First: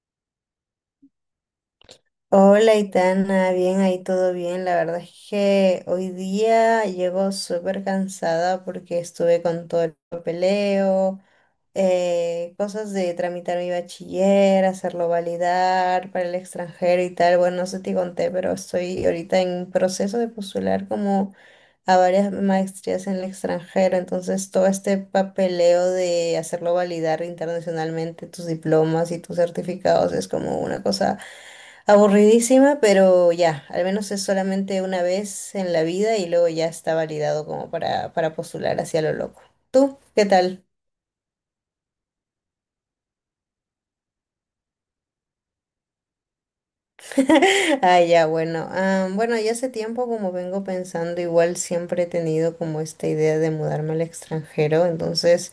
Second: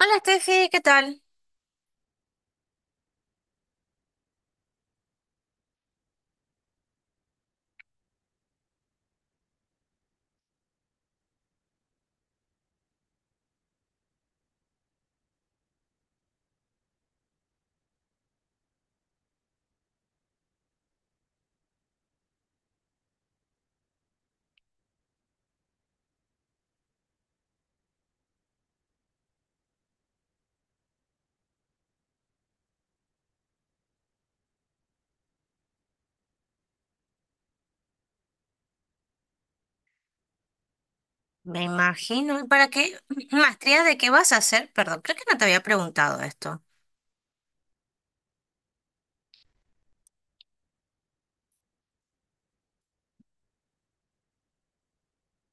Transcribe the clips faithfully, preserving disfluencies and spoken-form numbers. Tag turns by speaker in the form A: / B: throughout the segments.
A: Hola Steffi, ¿qué tal?
B: Hola, Itana, bien ahí, todo bien. La verdad es que hoy día llego súper cansada porque estuve con todo el papeleo, eh, cosas de tramitar mi bachiller, hacerlo validar para el extranjero y tal. Bueno, no sé si te conté, pero estoy ahorita en proceso de postular como a varias maestrías en el extranjero. Entonces, todo este papeleo de hacerlo validar internacionalmente tus diplomas y tus certificados es como una cosa aburridísima, pero ya, al menos es solamente una vez en la vida y luego ya está validado como para, para, postular hacia lo loco. ¿Tú? ¿Qué tal?
A: Me imagino. ¿Y para qué maestría de qué vas a hacer? Perdón, creo que no te había preguntado esto.
B: Ah, ya, bueno. Ah, bueno, ya hace tiempo como vengo pensando, igual siempre he tenido como esta idea de mudarme al extranjero, entonces...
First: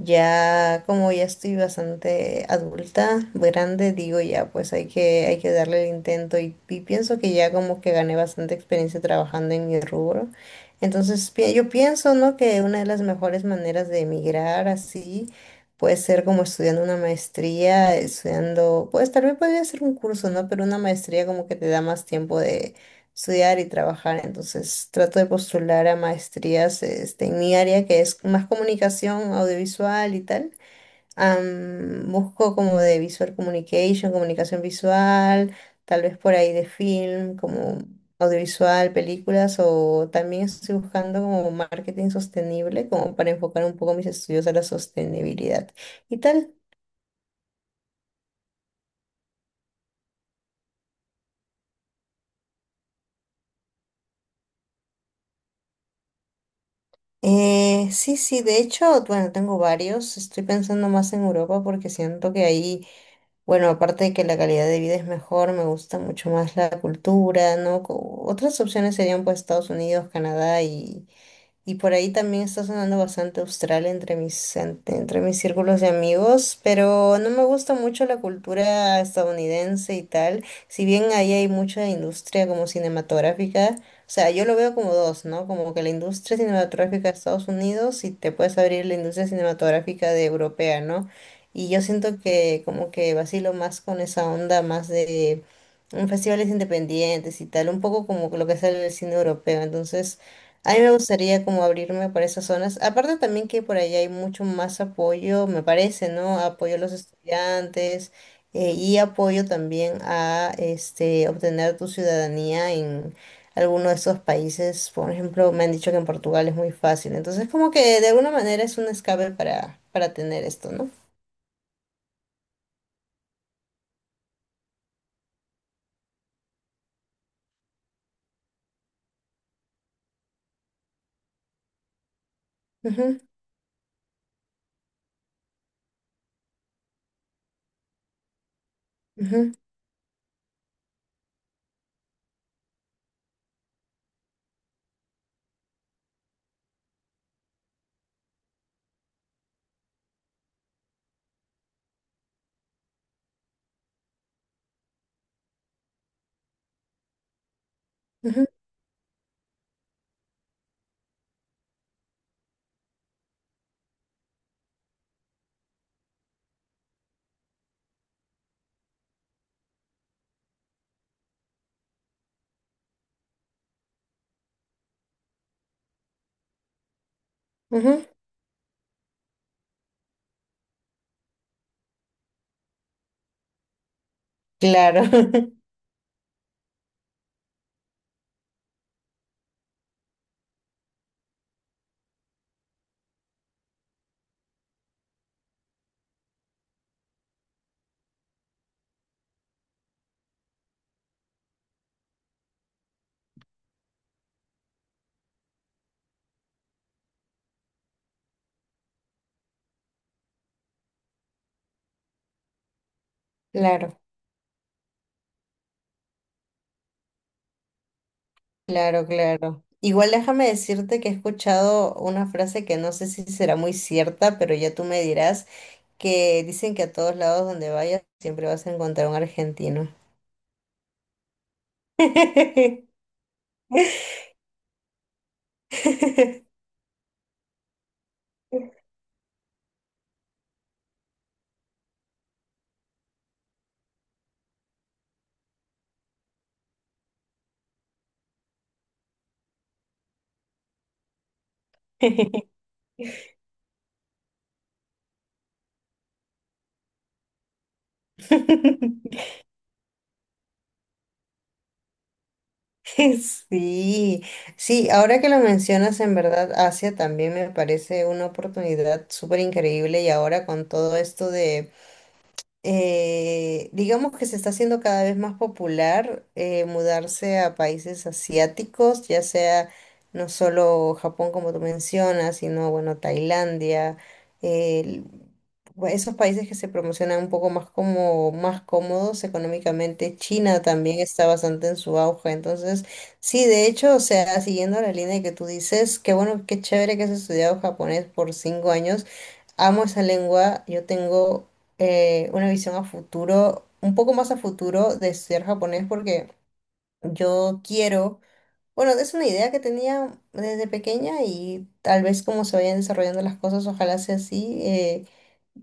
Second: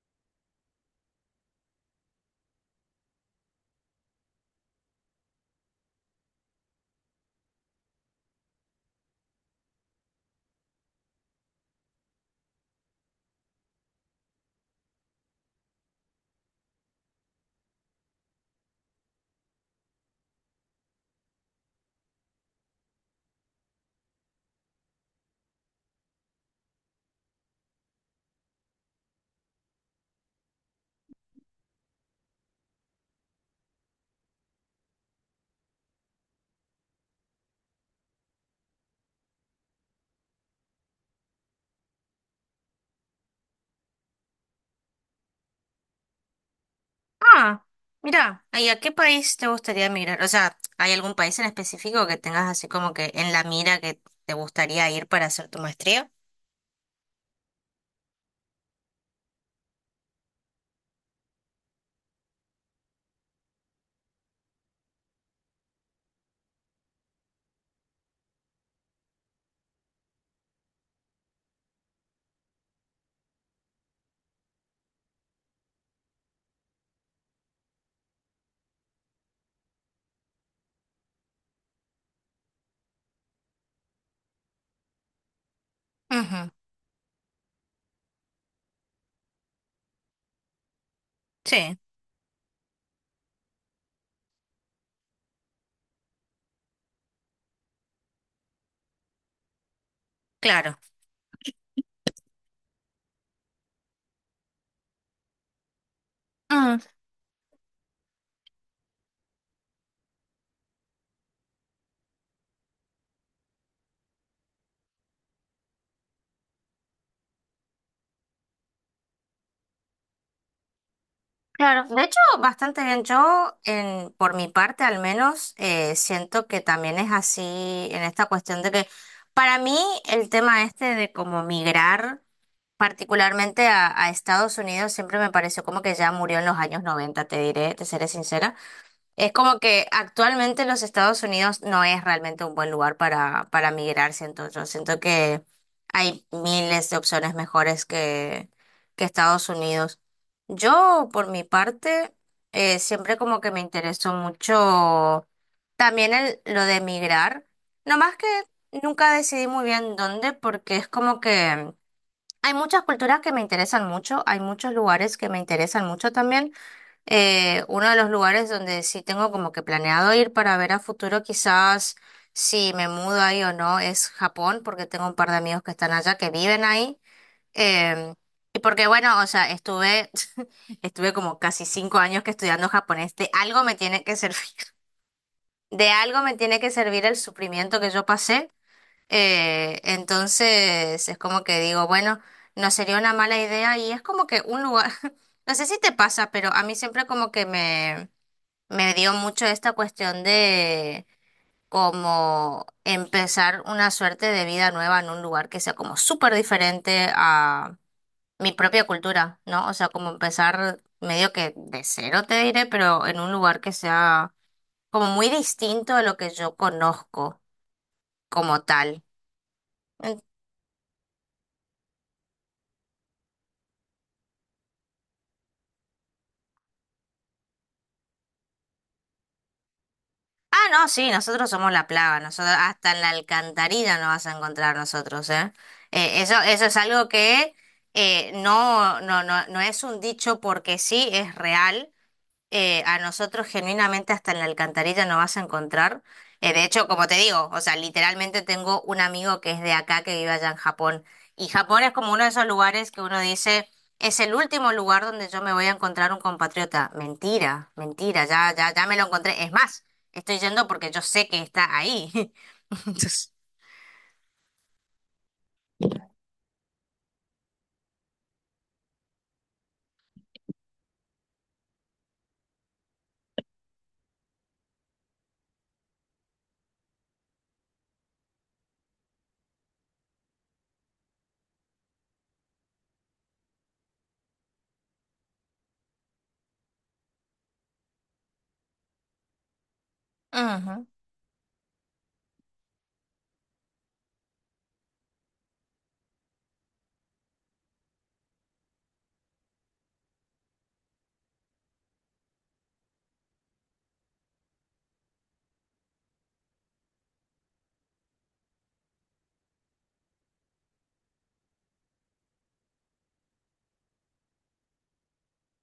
B: Ya como ya estoy bastante adulta, grande, digo ya, pues hay que, hay que darle el intento y, y pienso que ya como que gané bastante experiencia trabajando en mi rubro. Entonces pi- yo pienso, ¿no? Que una de las mejores maneras de emigrar así puede ser como estudiando una maestría, estudiando, pues tal vez podría ser un curso, ¿no? Pero una maestría como que te da más tiempo de estudiar y trabajar. Entonces trato de postular a maestrías este, en mi área, que es más comunicación audiovisual y tal. Am, busco como de visual communication, comunicación visual, tal vez por ahí de film, como audiovisual, películas, o también estoy buscando como marketing sostenible, como para enfocar un poco mis estudios a la sostenibilidad y tal.
A: Ah, mira, ¿y a qué país te gustaría emigrar? O sea, ¿hay algún país en específico que tengas así como que en la mira que te gustaría ir para hacer tu maestría?
B: Eh, sí, sí, de hecho, bueno, tengo varios. Estoy pensando más en Europa porque siento que ahí, bueno, aparte de que la calidad de vida es mejor, me gusta mucho más la cultura, ¿no? Co- Otras opciones serían pues Estados Unidos, Canadá y, y por ahí también está sonando bastante Australia entre mis, en- entre mis círculos de amigos, pero no me gusta mucho la cultura estadounidense y tal. Si bien ahí hay mucha industria como cinematográfica, o sea, yo lo veo como dos, ¿no? Como que la industria
A: Ujú.
B: cinematográfica de Estados Unidos y te puedes abrir la industria cinematográfica de europea, ¿no? Y
A: Sí,
B: yo siento que como que vacilo más con esa onda más de mm, festivales independientes y tal, un poco como lo que sale del cine europeo. Entonces... A
A: claro.
B: mí me gustaría como abrirme por esas zonas. Aparte también que por allá hay mucho más apoyo, me parece, ¿no? Apoyo
A: Mm,
B: a los estudiantes eh, y apoyo también a este, obtener tu ciudadanía en alguno de esos países. Por ejemplo, me han dicho que en Portugal es muy fácil. Entonces, como que de alguna manera es un escape para, para tener esto, ¿no?
A: claro. De hecho, bastante bien. Yo, en, por mi parte al menos, eh, siento que también es así en esta cuestión de que para mí el tema este de cómo migrar.
B: Ujú,
A: Particularmente a, a Estados Unidos siempre me pareció como que ya murió en los años noventa, te diré, te seré sincera. Es
B: ujú,
A: como que actualmente los Estados Unidos no es realmente un buen lugar para, para migrar, siento yo. Siento que hay miles de opciones mejores que, que Estados Unidos. Yo, por mi parte, eh, siempre como que me interesó mucho también el, lo de migrar. No más que
B: ujú,
A: nunca decidí muy bien dónde, porque es como que... Hay muchas culturas que me interesan mucho, hay muchos lugares que me interesan mucho también. Eh, uno de los lugares donde sí tengo como que planeado ir para ver a futuro, quizás si me mudo ahí o no, es Japón, porque tengo un par de amigos que están allá, que viven ahí.
B: ujú.
A: Em, y porque bueno, o sea, estuve, estuve como casi cinco años que estudiando japonés, de algo me tiene que servir,
B: Claro,
A: de algo me tiene que servir el sufrimiento que yo pasé. Eh, entonces es como que digo, bueno, no sería una mala idea y es como que un lugar, no sé si te pasa, pero a mí siempre como que me, me dio mucho esta cuestión de como empezar una suerte de vida nueva en un lugar que sea como súper diferente a mi propia cultura, ¿no? O sea, como empezar medio que de cero te diré, pero en un lugar que
B: claro.
A: sea como muy distinto a lo que yo conozco como tal.
B: Claro, claro. Igual déjame decirte que he escuchado una frase que no sé si será muy cierta, pero ya tú me dirás, que dicen que a todos lados donde vayas siempre vas a encontrar un argentino.
A: Ah, no, sí, nosotros somos la plaga, nosotros hasta en la alcantarilla nos vas a encontrar nosotros, ¿eh? Eh, eso, eso es algo que eh, no, no, no, no es un dicho porque sí, es real. Eh, a nosotros genuinamente hasta en la alcantarilla no vas a encontrar. Eh, de hecho, como te digo, o sea, literalmente tengo un amigo que es de acá, que vive allá en Japón. Y Japón es como uno de esos lugares que uno dice, es el último lugar donde yo me voy a encontrar un compatriota. Mentira, mentira, ya, ya, ya me lo encontré. Es más, estoy yendo porque yo sé que está ahí. Entonces,
B: Sí, sí, ahora que lo mencionas, en verdad, Asia también me parece una oportunidad súper increíble y ahora con todo esto de... eh, digamos que se está haciendo cada vez más popular eh, mudarse a países asiáticos, ya sea no solo Japón como tú mencionas, sino bueno, Tailandia, el- bu- esos países que se promocionan un poco más como más cómodos económicamente. China
A: ujú.
B: también está bastante en su auge, entonces sí, de hecho, o sea, siguiendo la línea que tú dices, qué bueno, qué chévere que has estudiado japonés por cinco años. Amo esa lengua, yo tengo eh, una visión a futuro, un poco más a futuro de ser japonés porque yo quiero, bueno, es una idea que tenía desde pequeña y tal vez como se vayan desarrollando las cosas, ojalá sea así. eh,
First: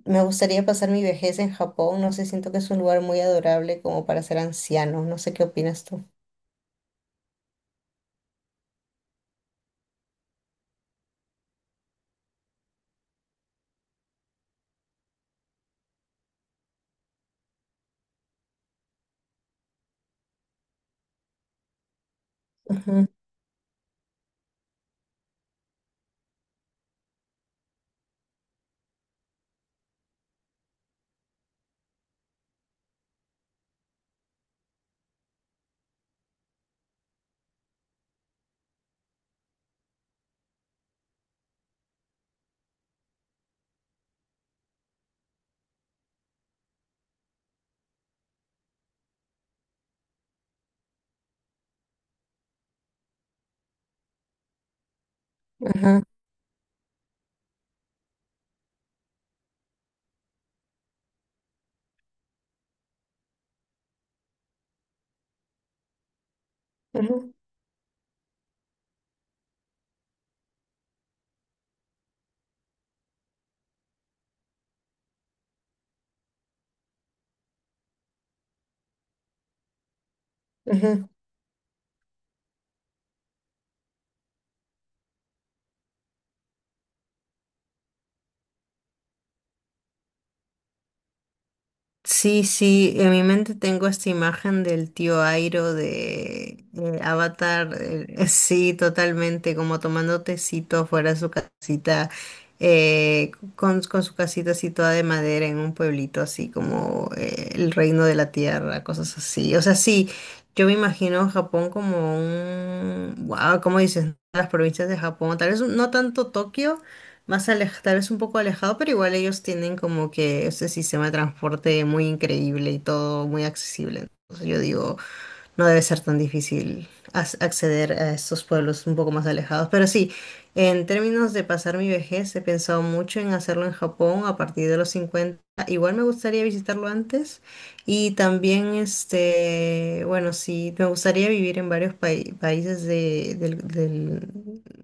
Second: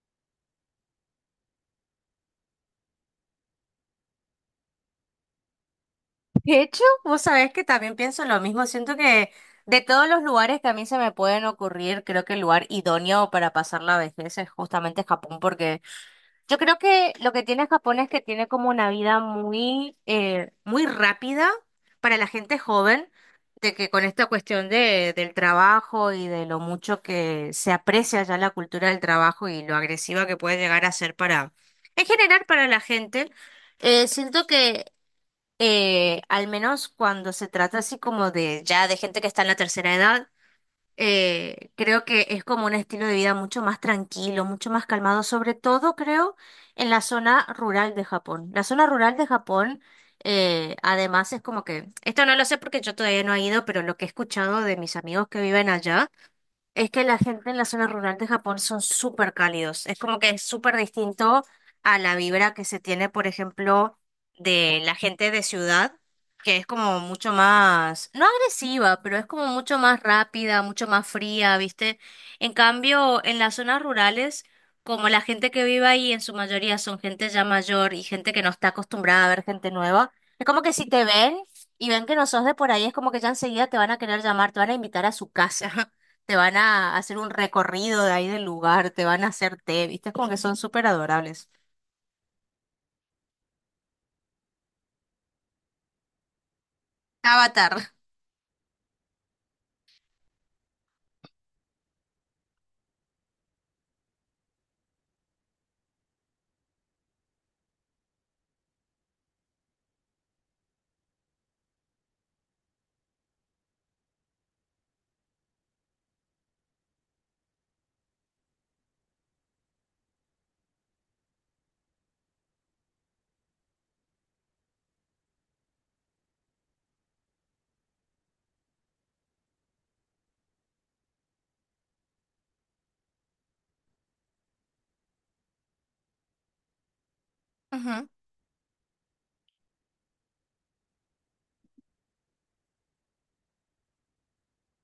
B: Me gustaría pasar mi vejez en Japón, no sé, siento que es un lugar muy adorable como para ser anciano, no sé qué opinas tú.
A: De hecho, vos sabés que también pienso lo mismo. Siento que de todos los lugares que a mí se me pueden ocurrir, creo que el lugar idóneo para pasar la vejez es justamente Japón, porque yo creo que lo que tiene Japón es que tiene como una vida muy, eh, muy rápida para la gente
B: Ujú,
A: joven, de que con esta cuestión de, del trabajo y de lo mucho que se aprecia ya la cultura del trabajo y lo agresiva que puede llegar a ser para, en general, para la gente. Eh, siento que eh, Al menos cuando se trata así como de ya de gente que está en la tercera edad, eh, creo que es como un estilo de vida mucho más tranquilo, mucho más calmado, sobre todo creo en la zona rural de Japón. La zona rural de Japón, eh, además es como que, esto no lo sé porque yo todavía no he ido, pero lo que he escuchado de mis amigos que viven
B: ujú,
A: allá, es que la gente en la zona rural de Japón son súper cálidos. Es como que es súper distinto a la vibra que se tiene, por ejemplo, de la gente de ciudad, que es como mucho
B: ujú,
A: más, no agresiva, pero es como mucho más rápida, mucho más fría, ¿viste? En cambio, en las zonas rurales, como la gente que vive ahí en su mayoría son gente ya mayor y gente que no está acostumbrada a ver gente nueva, es como que si te
B: ujú.
A: ven y ven que no sos de por ahí, es como que ya enseguida te van a querer llamar, te van a invitar a su casa. Te van a hacer un recorrido de ahí del lugar, te van a hacer té, ¿viste? Es como que son súper adorables.
B: Sí, sí, en mi mente tengo esta imagen del tío Airo de eh, Avatar,
A: Avatar.
B: eh, sí, totalmente, como tomando tecito afuera de su casita, eh, con, con, su casita así toda de madera en un pueblito así como eh, el reino de la tierra, cosas así. O sea, sí, yo me imagino Japón como un, wow, ¿cómo dices? Las provincias de Japón, tal vez no tanto Tokio más alejado, tal vez un poco alejado, pero igual ellos tienen como que ese sistema de transporte muy increíble y todo muy accesible. Entonces yo digo, no debe ser tan difícil as- acceder a estos pueblos un poco más alejados. Pero sí, en términos de pasar mi vejez, he pensado mucho en hacerlo en Japón a partir de los cincuenta. Igual me gustaría visitarlo antes
A: Ujú.
B: y también, este, bueno, sí, me gustaría vivir en varios pai- países de- del, del,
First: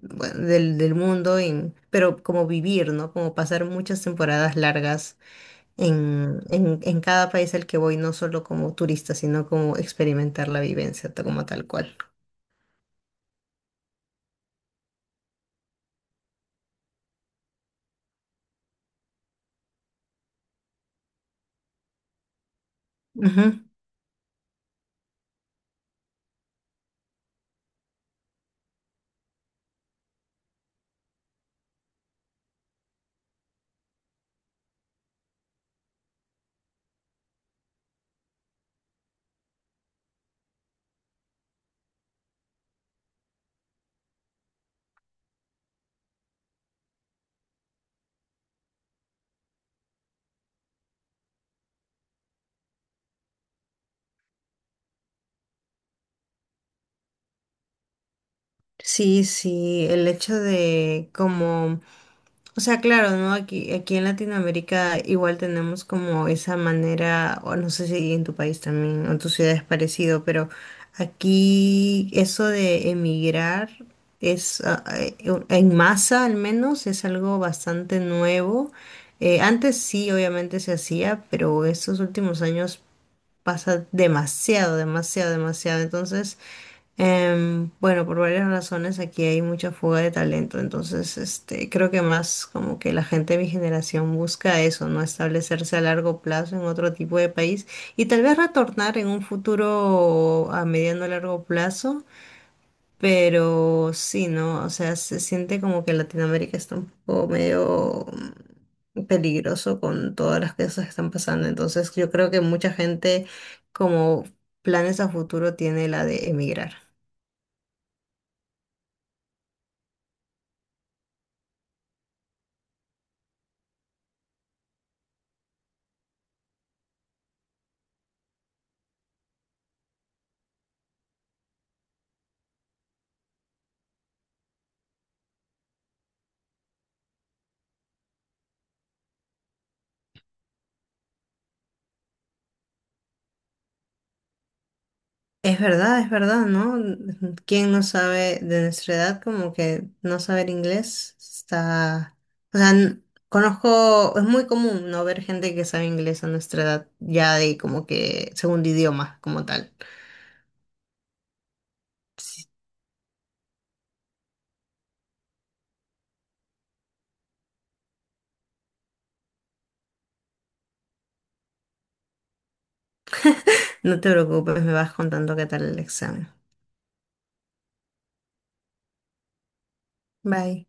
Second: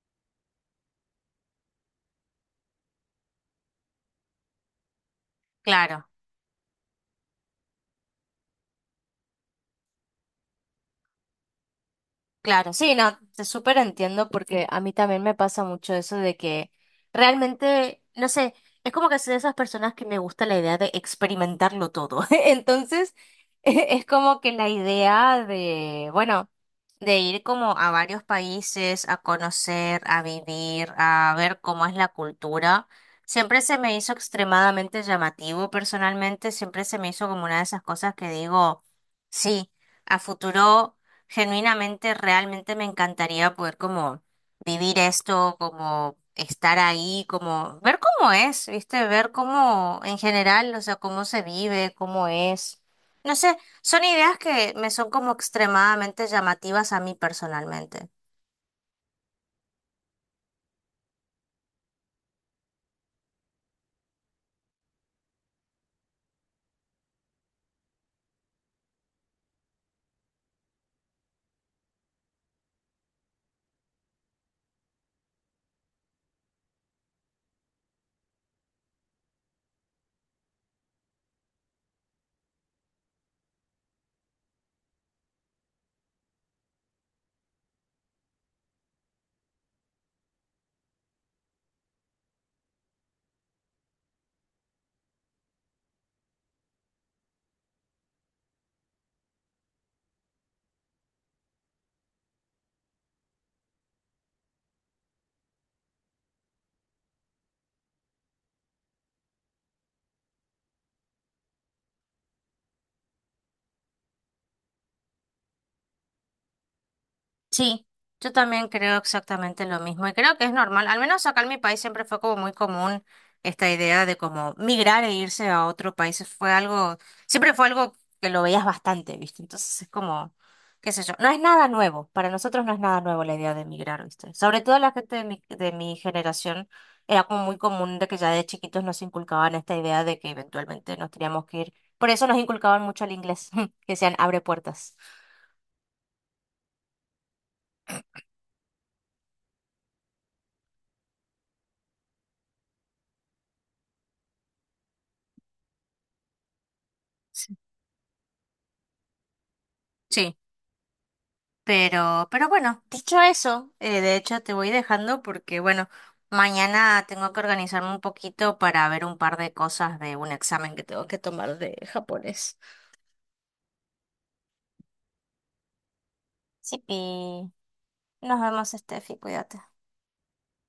B: bueno, del, del mundo, en- pero como vivir, ¿no? Como pasar muchas temporadas largas
A: Claro.
B: en, en, en cada país al que voy, no solo como turista, sino como experimentar la vivencia ta- como tal cual.
A: Claro, sí, no, te súper entiendo porque a mí también me pasa mucho eso de que realmente, no sé, es como que soy de esas personas que me gusta la idea de experimentarlo todo. Entonces,
B: Ujú.
A: e- es como que la idea de, bueno, de ir como a varios países, a conocer, a vivir, a ver cómo es la cultura, siempre se me hizo extremadamente llamativo personalmente, siempre se me hizo como una de esas cosas que digo, sí, a futuro genuinamente, realmente me encantaría poder como vivir esto, como estar ahí, como ver cómo es, ¿viste? Ver cómo en general, o sea, cómo se vive, cómo es. No sé, son ideas que me son como extremadamente llamativas a mí personalmente.
B: Sí, sí, el hecho de como, o sea, claro, ¿no? Aquí, aquí en Latinoamérica igual tenemos como esa manera, o no sé si en tu país también, o en tu ciudad es parecido, pero aquí eso de emigrar es, ah, eh, en masa al menos, es algo bastante nuevo. Eh, antes sí, obviamente se hacía, pero estos últimos años pasa demasiado, demasiado, demasiado. Entonces... Em, bueno, por varias razones aquí hay mucha fuga de talento, entonces este, creo que más como que la gente de mi generación busca eso, ¿no? Establecerse a largo plazo en otro tipo de país y tal vez retornar en un futuro a mediano o largo plazo, pero sí, ¿no? O sea, se siente como que Latinoamérica está un poco medio mm, peligroso con todas las cosas que están pasando, entonces yo creo que mucha gente como planes a futuro tiene la de emigrar.
A: Sí, yo también creo exactamente lo mismo y creo que es normal. Al menos acá en mi país siempre fue como muy común esta idea de como migrar e irse a otro país. Fue algo, siempre fue algo que lo veías bastante, ¿viste? Entonces es como, qué sé yo, no es nada nuevo. Para nosotros no es nada nuevo la idea de migrar, ¿viste? Sobre todo la gente de mi, de mi generación era como muy común de que ya de chiquitos nos inculcaban esta idea de que eventualmente nos teníamos que ir. Por eso nos inculcaban mucho el inglés, que sean abre puertas.
B: Es verdad, es verdad, ¿no? ¿Quién no sabe de nuestra edad como que no saber inglés está... O sea, n- conozco, es muy común no ver gente que sabe inglés a nuestra edad, ya de como que segundo idioma como tal.
A: Sí. Pero,
B: Sí.
A: pero bueno, dicho eso, eh, de hecho te voy dejando porque, bueno, mañana tengo que organizarme un poquito para ver un par de cosas de un examen que tengo que tomar de japonés.
B: No te preocupes, me vas contando qué tal el examen.
A: Sí, pi. Nos vemos, Steffi, cuídate.
B: Bye.